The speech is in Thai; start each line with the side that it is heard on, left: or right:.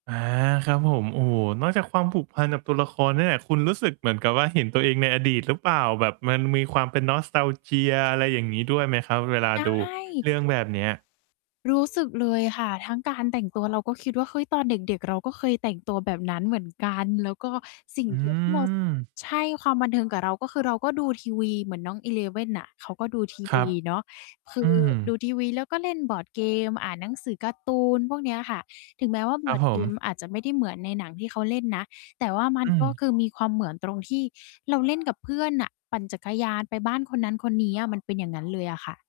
right: อา ครับผม โอ้โฮ นอกจากความผูกพันกับตัวละครเนี่ยแหละ คุณรู้สึกเหมือนกับว่า เห็นตัวเองในอดีตหรือเปล่า? แบบมันมีความเป็น nostalgia อะไรอย่างงี้ด้วยไหมครับ เวลา
left: ใช
right: ดู
left: ่
right: เรื่องแบบเนี้ย?
left: รู้สึกเลยค่ะ ทั้งการแต่งตัวเราก็คิดว่า เฮ้ย ตอนเด็ก ๆ เราก็เคยแต่งตัวแบบนั้นเหมือนกัน แล้วก็สิ่ง
right: อื
left: เดียวที่ เรา
right: ม
left: ใช่ ความบันเทิงกับเรา ก็คือเราก็ดูทีวีเหมือนน้อง Eleven น่ะ เขาก็ดูที
right: ค
left: ว
right: รับ
left: ีเนาะ คื
right: อ
left: อ
right: ื
left: ดู
right: ม
left: ทีวี แล้วก็เล่นบอร์ดเกม อ่านหนังสือการ์ตูน พวกเนี้ยค่ะ ถึงแม้ว่า
right: ค
left: บ
right: รั
left: อร
right: บ
left: ์ด
right: ผ
left: เกม
right: ม
left: อาจจะไม่ได้เหมือนในหนังที่เขาเล่นนะ แต่ว่ามัน
right: อื
left: ก็
right: ม
left: คือมีความเหมือนตรงที่เราเล่นกับเพื่อนน่ะ ปั่นจักรยานไปบ้านคนนั้นคนนี้อะ มันเป็นอย่างนั้นเลยอะค่ะ